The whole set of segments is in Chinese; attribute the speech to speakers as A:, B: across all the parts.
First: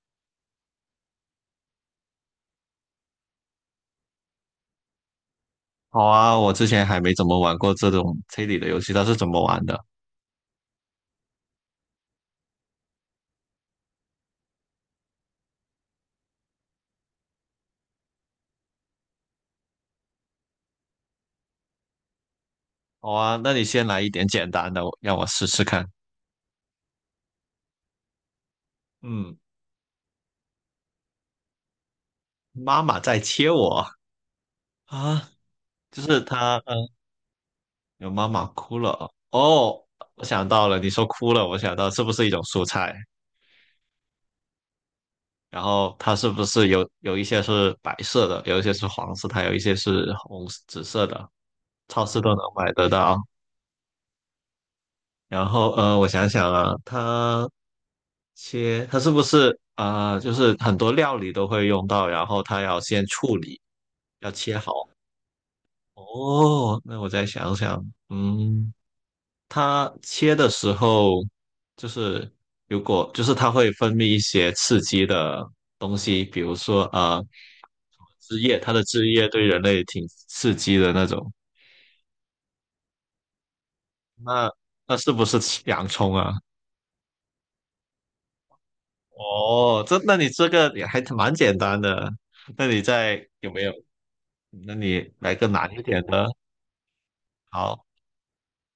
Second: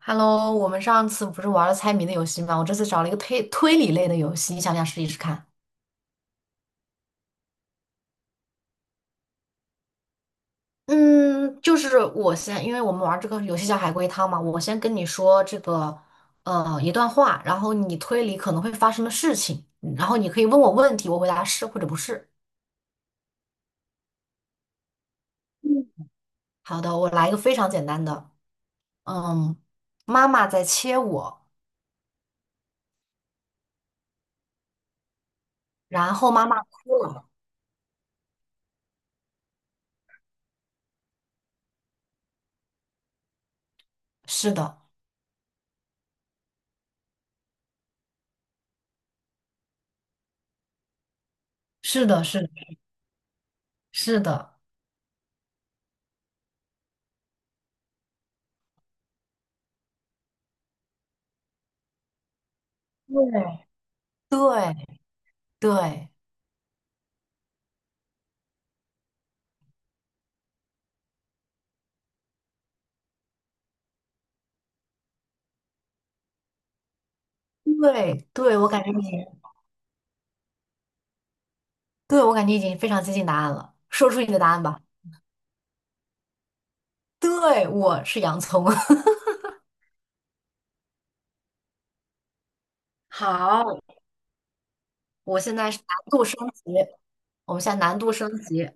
A: Hello，我们上次不是玩了猜谜的游戏吗？我这次找了一个推理类的游戏，你想不想试一试看？
B: 好啊，我之前还没怎么玩过这种推理的游戏，它是怎么玩的？
A: 嗯，就是我先，因为我们玩这个游戏叫海龟汤嘛，我先跟你说这个一段话，然后你推理可能会发生的事情，然后你可以问我问题，我回答是或者不是。
B: 好啊，那你先来一点简单的，让我试试看。
A: 嗯好的，我来一个非常简单的，
B: 嗯，
A: 嗯，妈妈在切我，
B: 妈妈在切我啊，就
A: 然
B: 是
A: 后妈
B: 她，
A: 妈哭了。
B: 有妈妈哭了。哦，我想到了，你说哭了，我想到是不是一种蔬菜？
A: 是的，
B: 然后它是不是有一些是白色的，有一些是黄色，它有一些是红紫色的，超
A: 是
B: 市
A: 的，
B: 都能
A: 是的，
B: 买得到。
A: 是的，
B: 然后，我想想啊，它是不是就是很多料理都会用到，然后它要先处理，
A: 对，
B: 要切好。
A: 对对。
B: 哦，那我再想想，它切的时候，就是如果就是它会分泌一些刺激的东西，比如说
A: 对
B: 汁
A: 对，
B: 液，
A: 我
B: 它的
A: 感觉你，
B: 汁液对人类挺刺激的那种。
A: 对，我感觉已经非常接近答案了。说出你的答
B: 那
A: 案吧。
B: 那是不是洋葱啊？
A: 对，我是洋葱。
B: 哦，这那你这个也还蛮简单的。那你在有没有？
A: 好，
B: 那你来
A: 我
B: 个
A: 现
B: 难
A: 在是
B: 一
A: 难
B: 点
A: 度
B: 的。
A: 升级，我们现在
B: 好，
A: 难度升级。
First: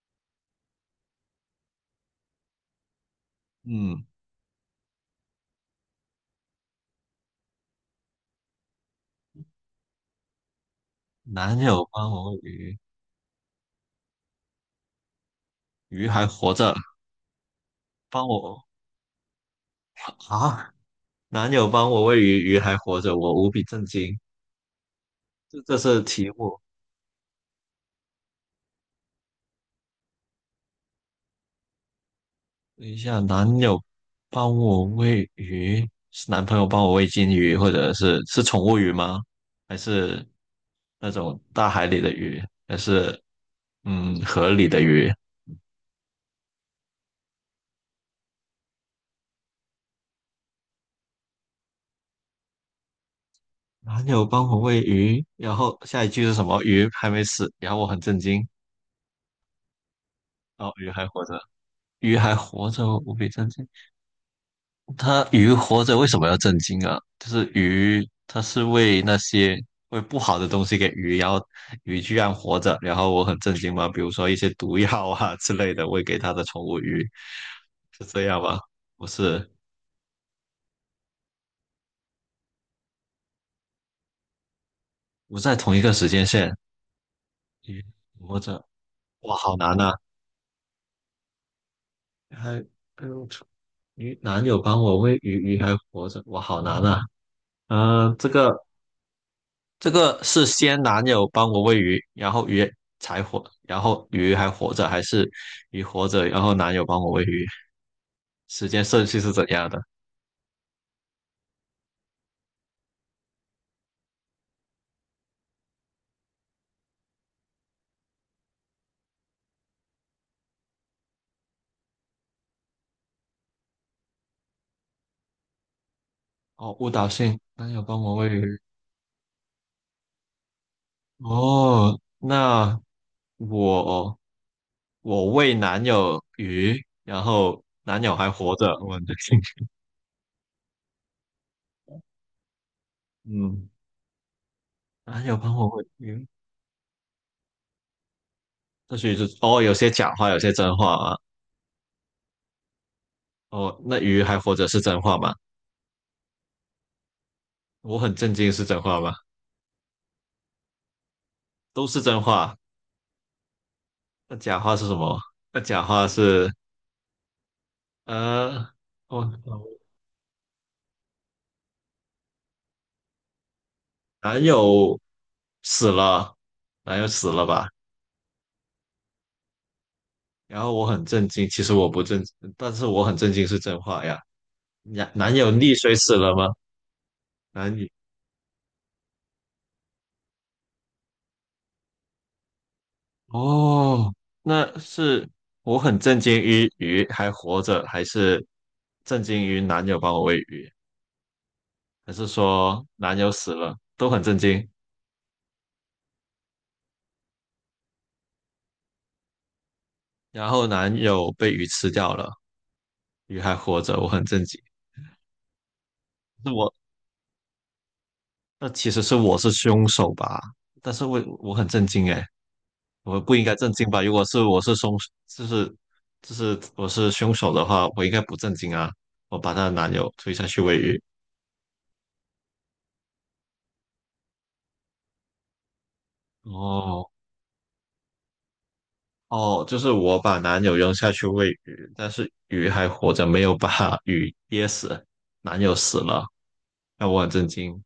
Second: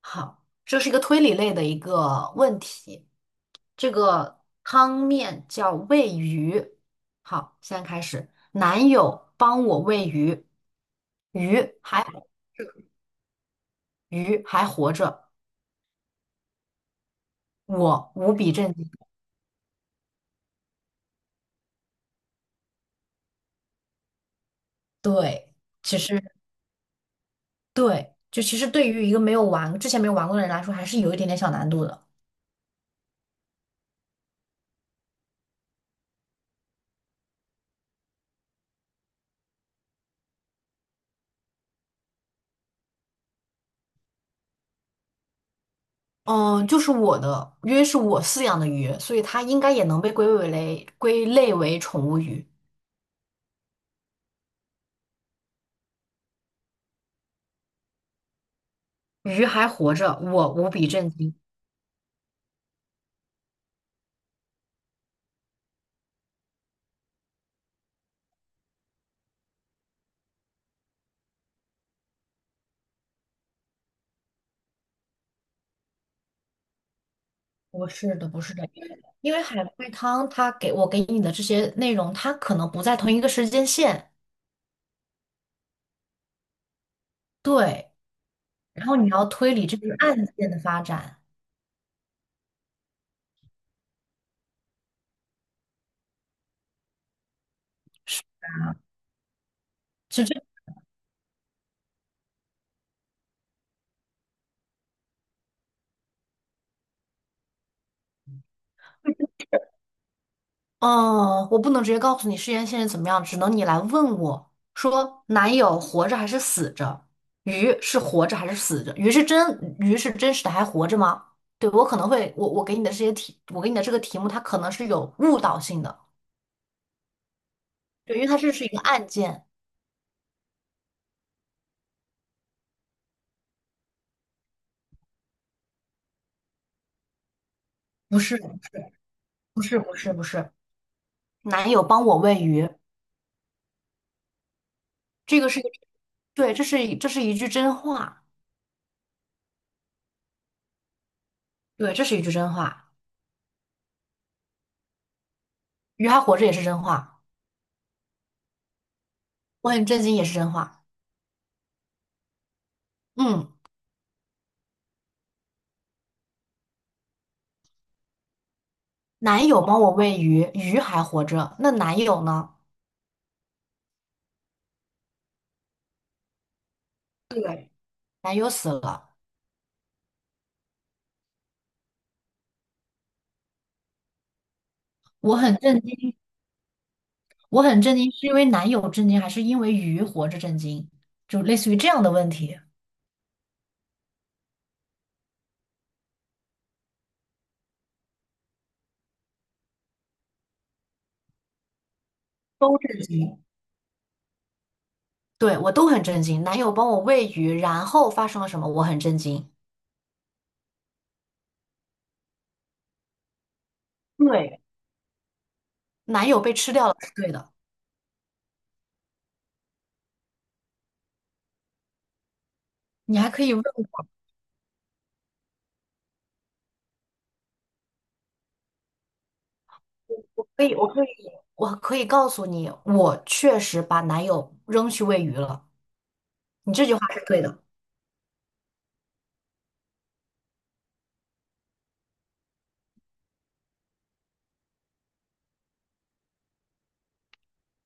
A: 好，这是一个推理类的一个问题。这
B: 嗯，
A: 个汤面叫喂鱼。好，现在开始。男友帮我喂鱼，
B: 男
A: 鱼
B: 友
A: 还
B: 帮我喂鱼，
A: 鱼还活着，
B: 鱼还活着，
A: 我
B: 帮
A: 无比
B: 我
A: 震惊。
B: 啊！男友帮我喂鱼，鱼还活着，我无比震惊。
A: 对。
B: 这这
A: 其
B: 是题
A: 实。
B: 目。
A: 对，就其实对于一个没有玩，之前没有玩过的人来说，还是有一点点小难度的。
B: 等一下，男友帮我喂鱼，是男朋友帮我喂金鱼，或者是宠物鱼吗？还是那种大海里的鱼？还是河里的鱼？
A: 嗯，就是我的约是我饲养的鱼，所以它应该也能被归为类归类为宠物鱼。
B: 男友帮我喂鱼，然后下一句是什么？鱼还没死，然后我很震惊。
A: 鱼还活着，我无
B: 哦，
A: 比
B: 鱼还
A: 震
B: 活
A: 惊。
B: 着，鱼还活着哦，无比震惊。它鱼活着为什么要震惊啊？就是鱼，它是喂那些喂不好的东西给鱼，然后鱼居然活着，然后我很震惊嘛。比如说一些毒药啊 之类的喂给它的宠物鱼，
A: 不
B: 是
A: 是
B: 这
A: 的，不
B: 样
A: 是
B: 吗？
A: 的，因为
B: 不
A: 因为
B: 是，
A: 海龟汤它给你的这些内容，它可能不在同一个时间线，
B: 不在同一个时间线。鱼
A: 对，
B: 活着，
A: 然后你要
B: 哇，
A: 推
B: 好
A: 理这
B: 难
A: 个
B: 啊！
A: 案件的发展。
B: 还，哎呦，男友帮我喂鱼，鱼还活着，哇，好难啊！嗯、这个。
A: 啊，
B: 这个是
A: 这。
B: 先男友帮我喂鱼，然后鱼才活，然后鱼还活着，还是鱼活着，然后男友帮我喂鱼？时间顺序是怎样的？
A: 哦，我不能直接告诉你事件现在怎么样，只能你来问我说，男友活着还是死着？鱼是活着还是死着？鱼是真实的还活着吗？对，我可能会，我给你的这些题，我给你的这个题目，它可能是有误导性的，
B: 哦，误导性，男友帮我
A: 对，因为
B: 喂
A: 它这
B: 鱼。
A: 是一个案件，
B: 哦，那我我喂男友鱼，然后男友
A: 不
B: 还
A: 是
B: 活着，我的天，
A: 不是不是不是，男友帮我喂鱼，
B: 嗯，男友
A: 这个
B: 帮
A: 是一
B: 我
A: 个，
B: 喂鱼，
A: 对，这是一句真话，
B: 或许是哦，有些假话，有些真话啊。
A: 对，这是一句真话，
B: 哦，那鱼还活着是真话吗？
A: 鱼还活着也是真话，
B: 我很震惊，是真话吗？
A: 我很震惊也是真话，
B: 都是真话。
A: 嗯。
B: 那假话是什么？那假话是呃，
A: 男友
B: 我
A: 帮我喂鱼，鱼还活着，那男友呢？
B: 男友死了，男友死了吧？
A: 对，男友死了，
B: 然后我很震惊，其实我不震，但是我很震惊是真话呀。男
A: 我
B: 友
A: 很
B: 溺
A: 震
B: 水死
A: 惊，
B: 了吗？
A: 我
B: 男
A: 很
B: 女，
A: 震惊，是因为男友震惊，还是因为鱼活着震惊？就类似于这样的问题，
B: 哦，那是我很震惊于鱼还活着，还是震惊于男友帮我喂鱼，还是
A: 都
B: 说
A: 震
B: 男友
A: 惊。
B: 死了都很震惊，
A: 对，我都很震惊。男友帮我喂鱼，然后发生了什么？我很震惊。
B: 然后男友被鱼吃掉了，鱼还活着，我很震
A: 对，
B: 惊。
A: 男友
B: 是
A: 被
B: 我
A: 吃掉了是对的，
B: 那其实是我是凶手吧？但是我很震惊诶，
A: 你
B: 我
A: 还
B: 不
A: 可
B: 应
A: 以
B: 该
A: 问
B: 震惊吧？
A: 我，
B: 如果是我是凶，就是就是我是凶手的话，我应该不震惊啊！我把她的男友推
A: 我
B: 下去
A: 可以，
B: 喂
A: 我
B: 鱼。
A: 可以，我可以告诉你，我确实把男友扔去喂鱼了。你这句话
B: 哦
A: 是对的。
B: 哦，就是我把男友扔下去喂鱼，但是鱼还活着，没有把 鱼噎死，男友死了，那我很震惊。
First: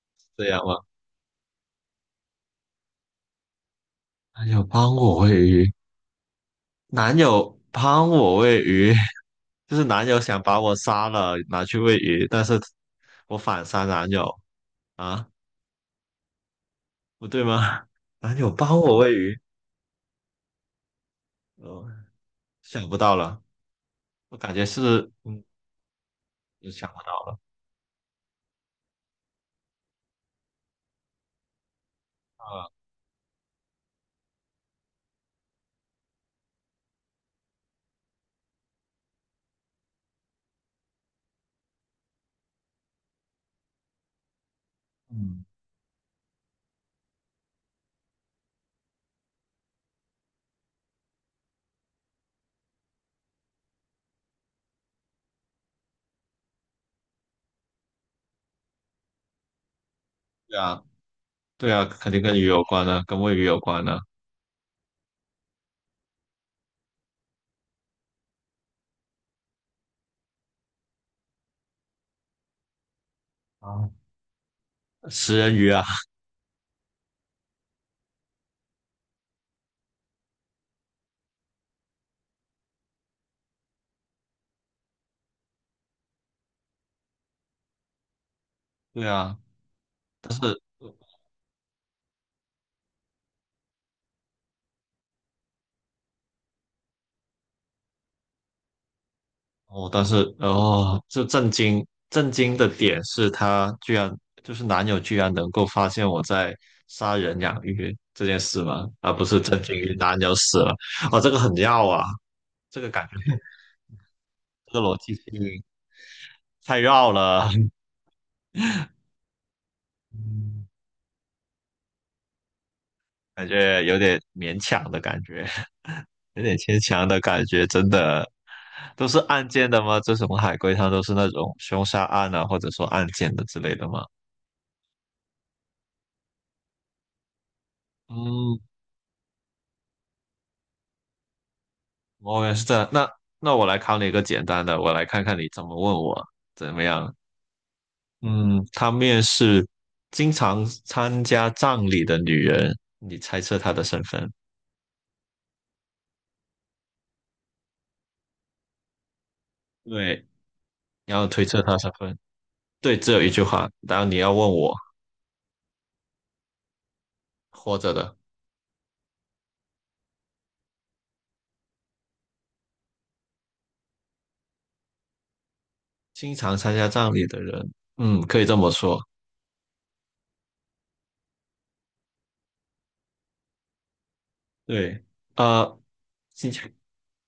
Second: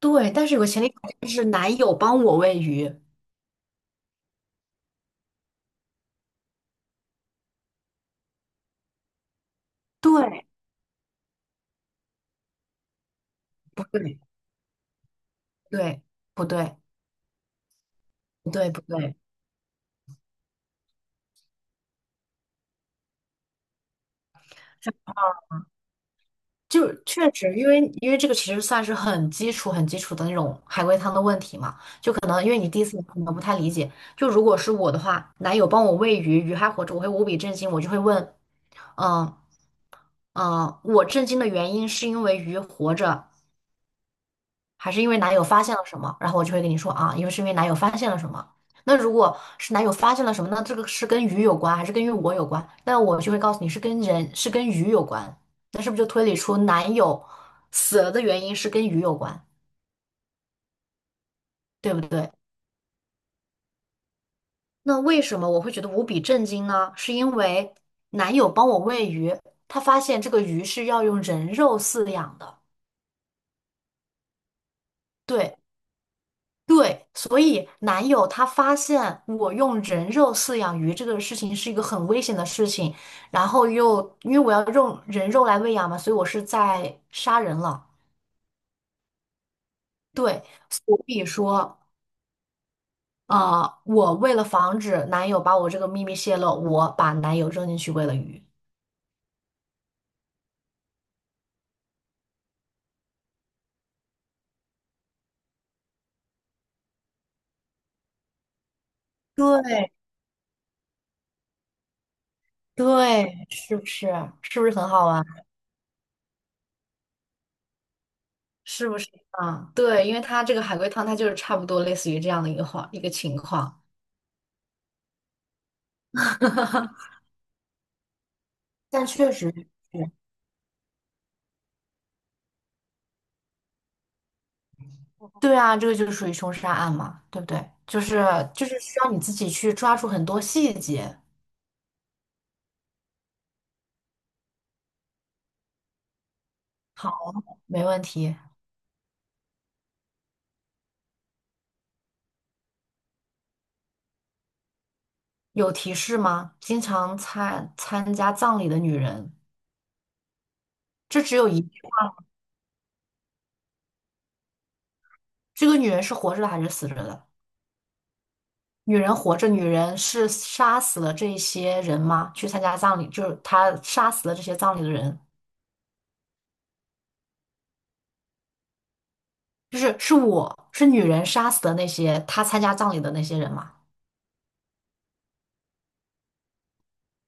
A: 对，
B: 这
A: 但是有
B: 样
A: 个
B: 吗？
A: 前提条件是男友帮我喂鱼。
B: 男友帮我喂鱼，男友帮我喂鱼。就是男友想
A: 对，
B: 把我杀了，拿去喂鱼，但是我反杀
A: 不
B: 男
A: 对？
B: 友啊，
A: 对，不对？
B: 不对吗？男友
A: 不对，
B: 帮
A: 不
B: 我喂
A: 对。
B: 鱼，哦，想不到了，我感觉是，我想
A: 就
B: 不
A: 确
B: 到
A: 实，因为这个其实算是很基础、很基础的那种海龟汤的问题嘛，就可能因为你
B: 了，
A: 第一次你可能不太理解。就如果是我的话，男友帮我喂鱼，鱼还活着，我会无比震惊，我就会问，嗯嗯，我震惊的原因是因为鱼活着，还是因为男友
B: 嗯，
A: 发现了什么？然后我就会跟你说啊，因为男友发现了什么。那如果是男友发现了什么，那这个是跟鱼有关，还是跟于我有关？那我就会告诉你是跟人，是跟鱼有关。那是不是就推理出男友死了的原因是跟鱼有关，
B: 对啊，对啊，
A: 对不
B: 肯定
A: 对？
B: 跟鱼有关的，跟喂鱼有关的
A: 那为什么我会觉得无比震惊呢？是因为男友帮我喂鱼，他发现这个鱼是要用人肉饲养的。
B: 啊，食人
A: 对。
B: 鱼啊，
A: 对，所以男友他发现我用人肉饲养鱼这个事情是一个很危险的事情，然后又因为我要用人肉来喂养嘛，所以我是在杀人了。
B: 对啊，
A: 对，所以说，我为了防止男友把我这个秘密泄露，我把男友扔进去喂了鱼。
B: 哦，但是哦，这震惊震惊的点是他居然男友居然能够发现我在杀人养鱼这件事吗？啊，不是震惊
A: 对
B: 于男友死了。哦，这个很绕啊，这个感觉
A: 对，是不是？是不是
B: 这个
A: 很
B: 逻
A: 好
B: 辑
A: 玩？
B: 性太绕了，
A: 是不是啊？对，因为它这个 海龟汤，它就是差不多类似于这样的一个情
B: 感
A: 况，
B: 觉有点勉强的感觉，有点牵强 的感觉，真的。
A: 但
B: 都是
A: 确
B: 案
A: 实。
B: 件的吗？
A: 是。
B: 这什么海龟汤都是那种凶杀案啊，或者说案件的之类的吗？
A: 对啊，这个就是属于凶杀案嘛，对不对？就是
B: 嗯，
A: 就是需要你自己去抓住很多细节。
B: 我也是这样。那我来考你一个简单的，我来看看你怎么问我怎么样。
A: 好，没问题。
B: 嗯，他面试经常参加葬礼的女人，你猜测她的身份？
A: 有提示吗？经常参加葬礼的女人，
B: 对，你
A: 这
B: 要
A: 只
B: 推
A: 有
B: 测
A: 一，
B: 她身份。对，只有一句话，然后你要问我
A: 这个女人是活着的还是死着的？
B: 活着的，
A: 女人活着，女人是杀死了这些人吗？去参加葬礼，就是她杀死了这些葬礼的人，
B: 经常参加葬礼的人，嗯，可以这么说。
A: 就是我是女人杀死的那些她参加葬礼的那些人吗？
B: 对，呃，经常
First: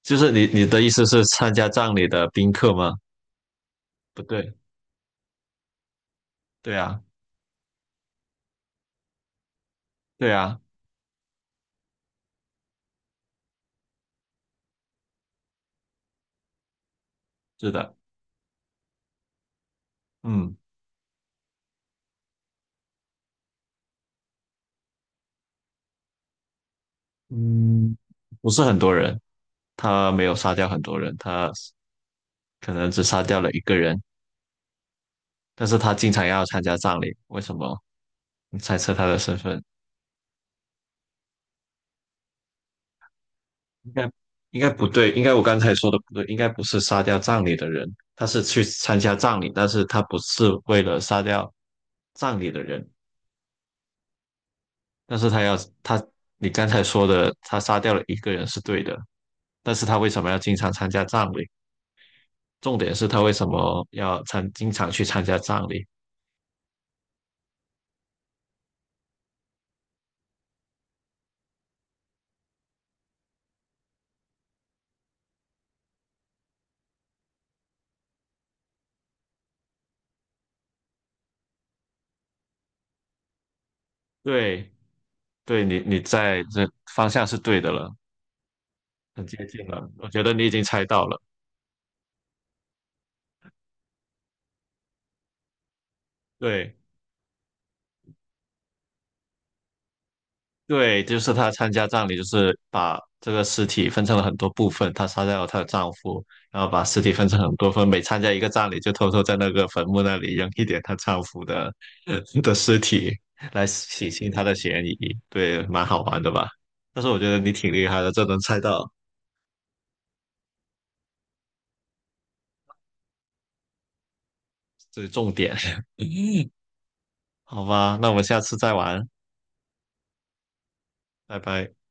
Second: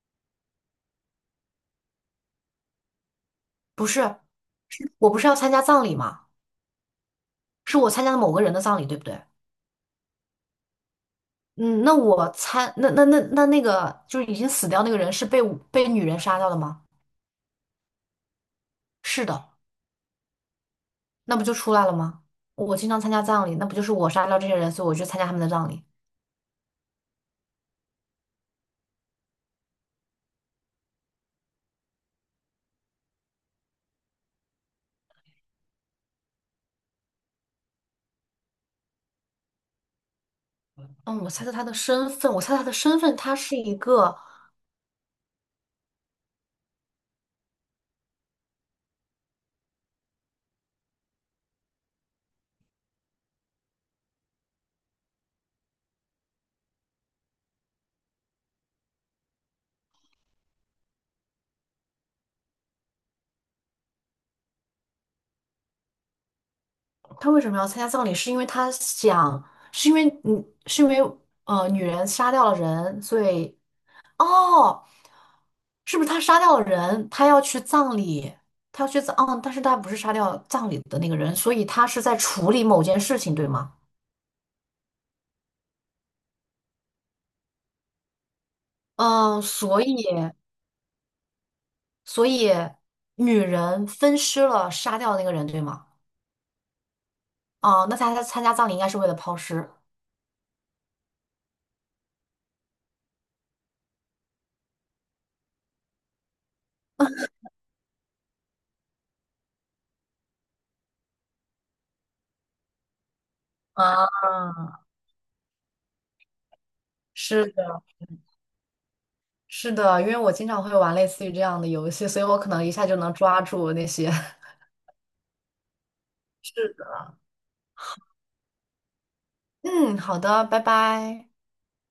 B: 就是你的意思是参加葬礼的宾客吗？
A: 不是，
B: 不对，
A: 是我不是要参加葬礼吗？
B: 对啊，
A: 是我参加了某个人的葬礼，对不对？
B: 对啊，
A: 嗯，那我猜，那个就是已经死掉那个人是被女人杀掉的吗？
B: 是的，
A: 是的，
B: 嗯。
A: 那不就出来了吗？我经常参加葬礼，那不就是我杀掉这些人，所以我去参加他们的葬礼。
B: 嗯，不是很多人，他没有杀掉很多人，他可能只杀掉了一个人，但是他经常要参加葬礼，为什么？你猜测他的身份？
A: 嗯，我猜测他的身份，他是一
B: 应该
A: 个，
B: 应该不对，应该我刚才说的不对，应该不是杀掉葬礼的人，他是去参加葬礼，但是他不是为了杀掉葬礼的人，但是他要他，你刚才说的他杀掉了一个人是对的，但是他为什么要经常参加葬礼？重点是他为什么要参，经常去参加葬礼？
A: 他为什么要参加葬礼？是因为他想，是因为嗯，是因为呃，女人杀掉了人，哦，是不是他杀掉了人？他要去葬礼，他要去葬，嗯，但是他不是杀掉葬礼的那个人，所以他是在处理某件事情，对吗？
B: 对，你在这方向是对的了，很接
A: 嗯，
B: 近
A: 所
B: 了。
A: 以
B: 我觉得你已经猜到了。
A: 所以女人分尸了，杀掉那个人，对吗？
B: 对
A: 哦，那他参加葬礼应该是为了抛尸。
B: 对，就是她参加葬礼，就是把这个尸体分成了很多部分。她杀掉了她的丈夫，然后把尸体分成很多份，每参加一个葬礼，就偷偷在那个坟墓那里扔一点她丈夫的 的尸体，来
A: 啊，
B: 洗清她的嫌疑。对，蛮好玩的吧？但是我觉得
A: 是
B: 你挺
A: 的，
B: 厉害的，这能猜到
A: 是的，因为我经常会玩类似于这样的游戏，所以我可能一下就能抓住那些。
B: 这是重点。嗯，
A: 是的。
B: 好吧，那我们下次再玩，
A: 嗯，好的，拜拜。
B: 拜拜。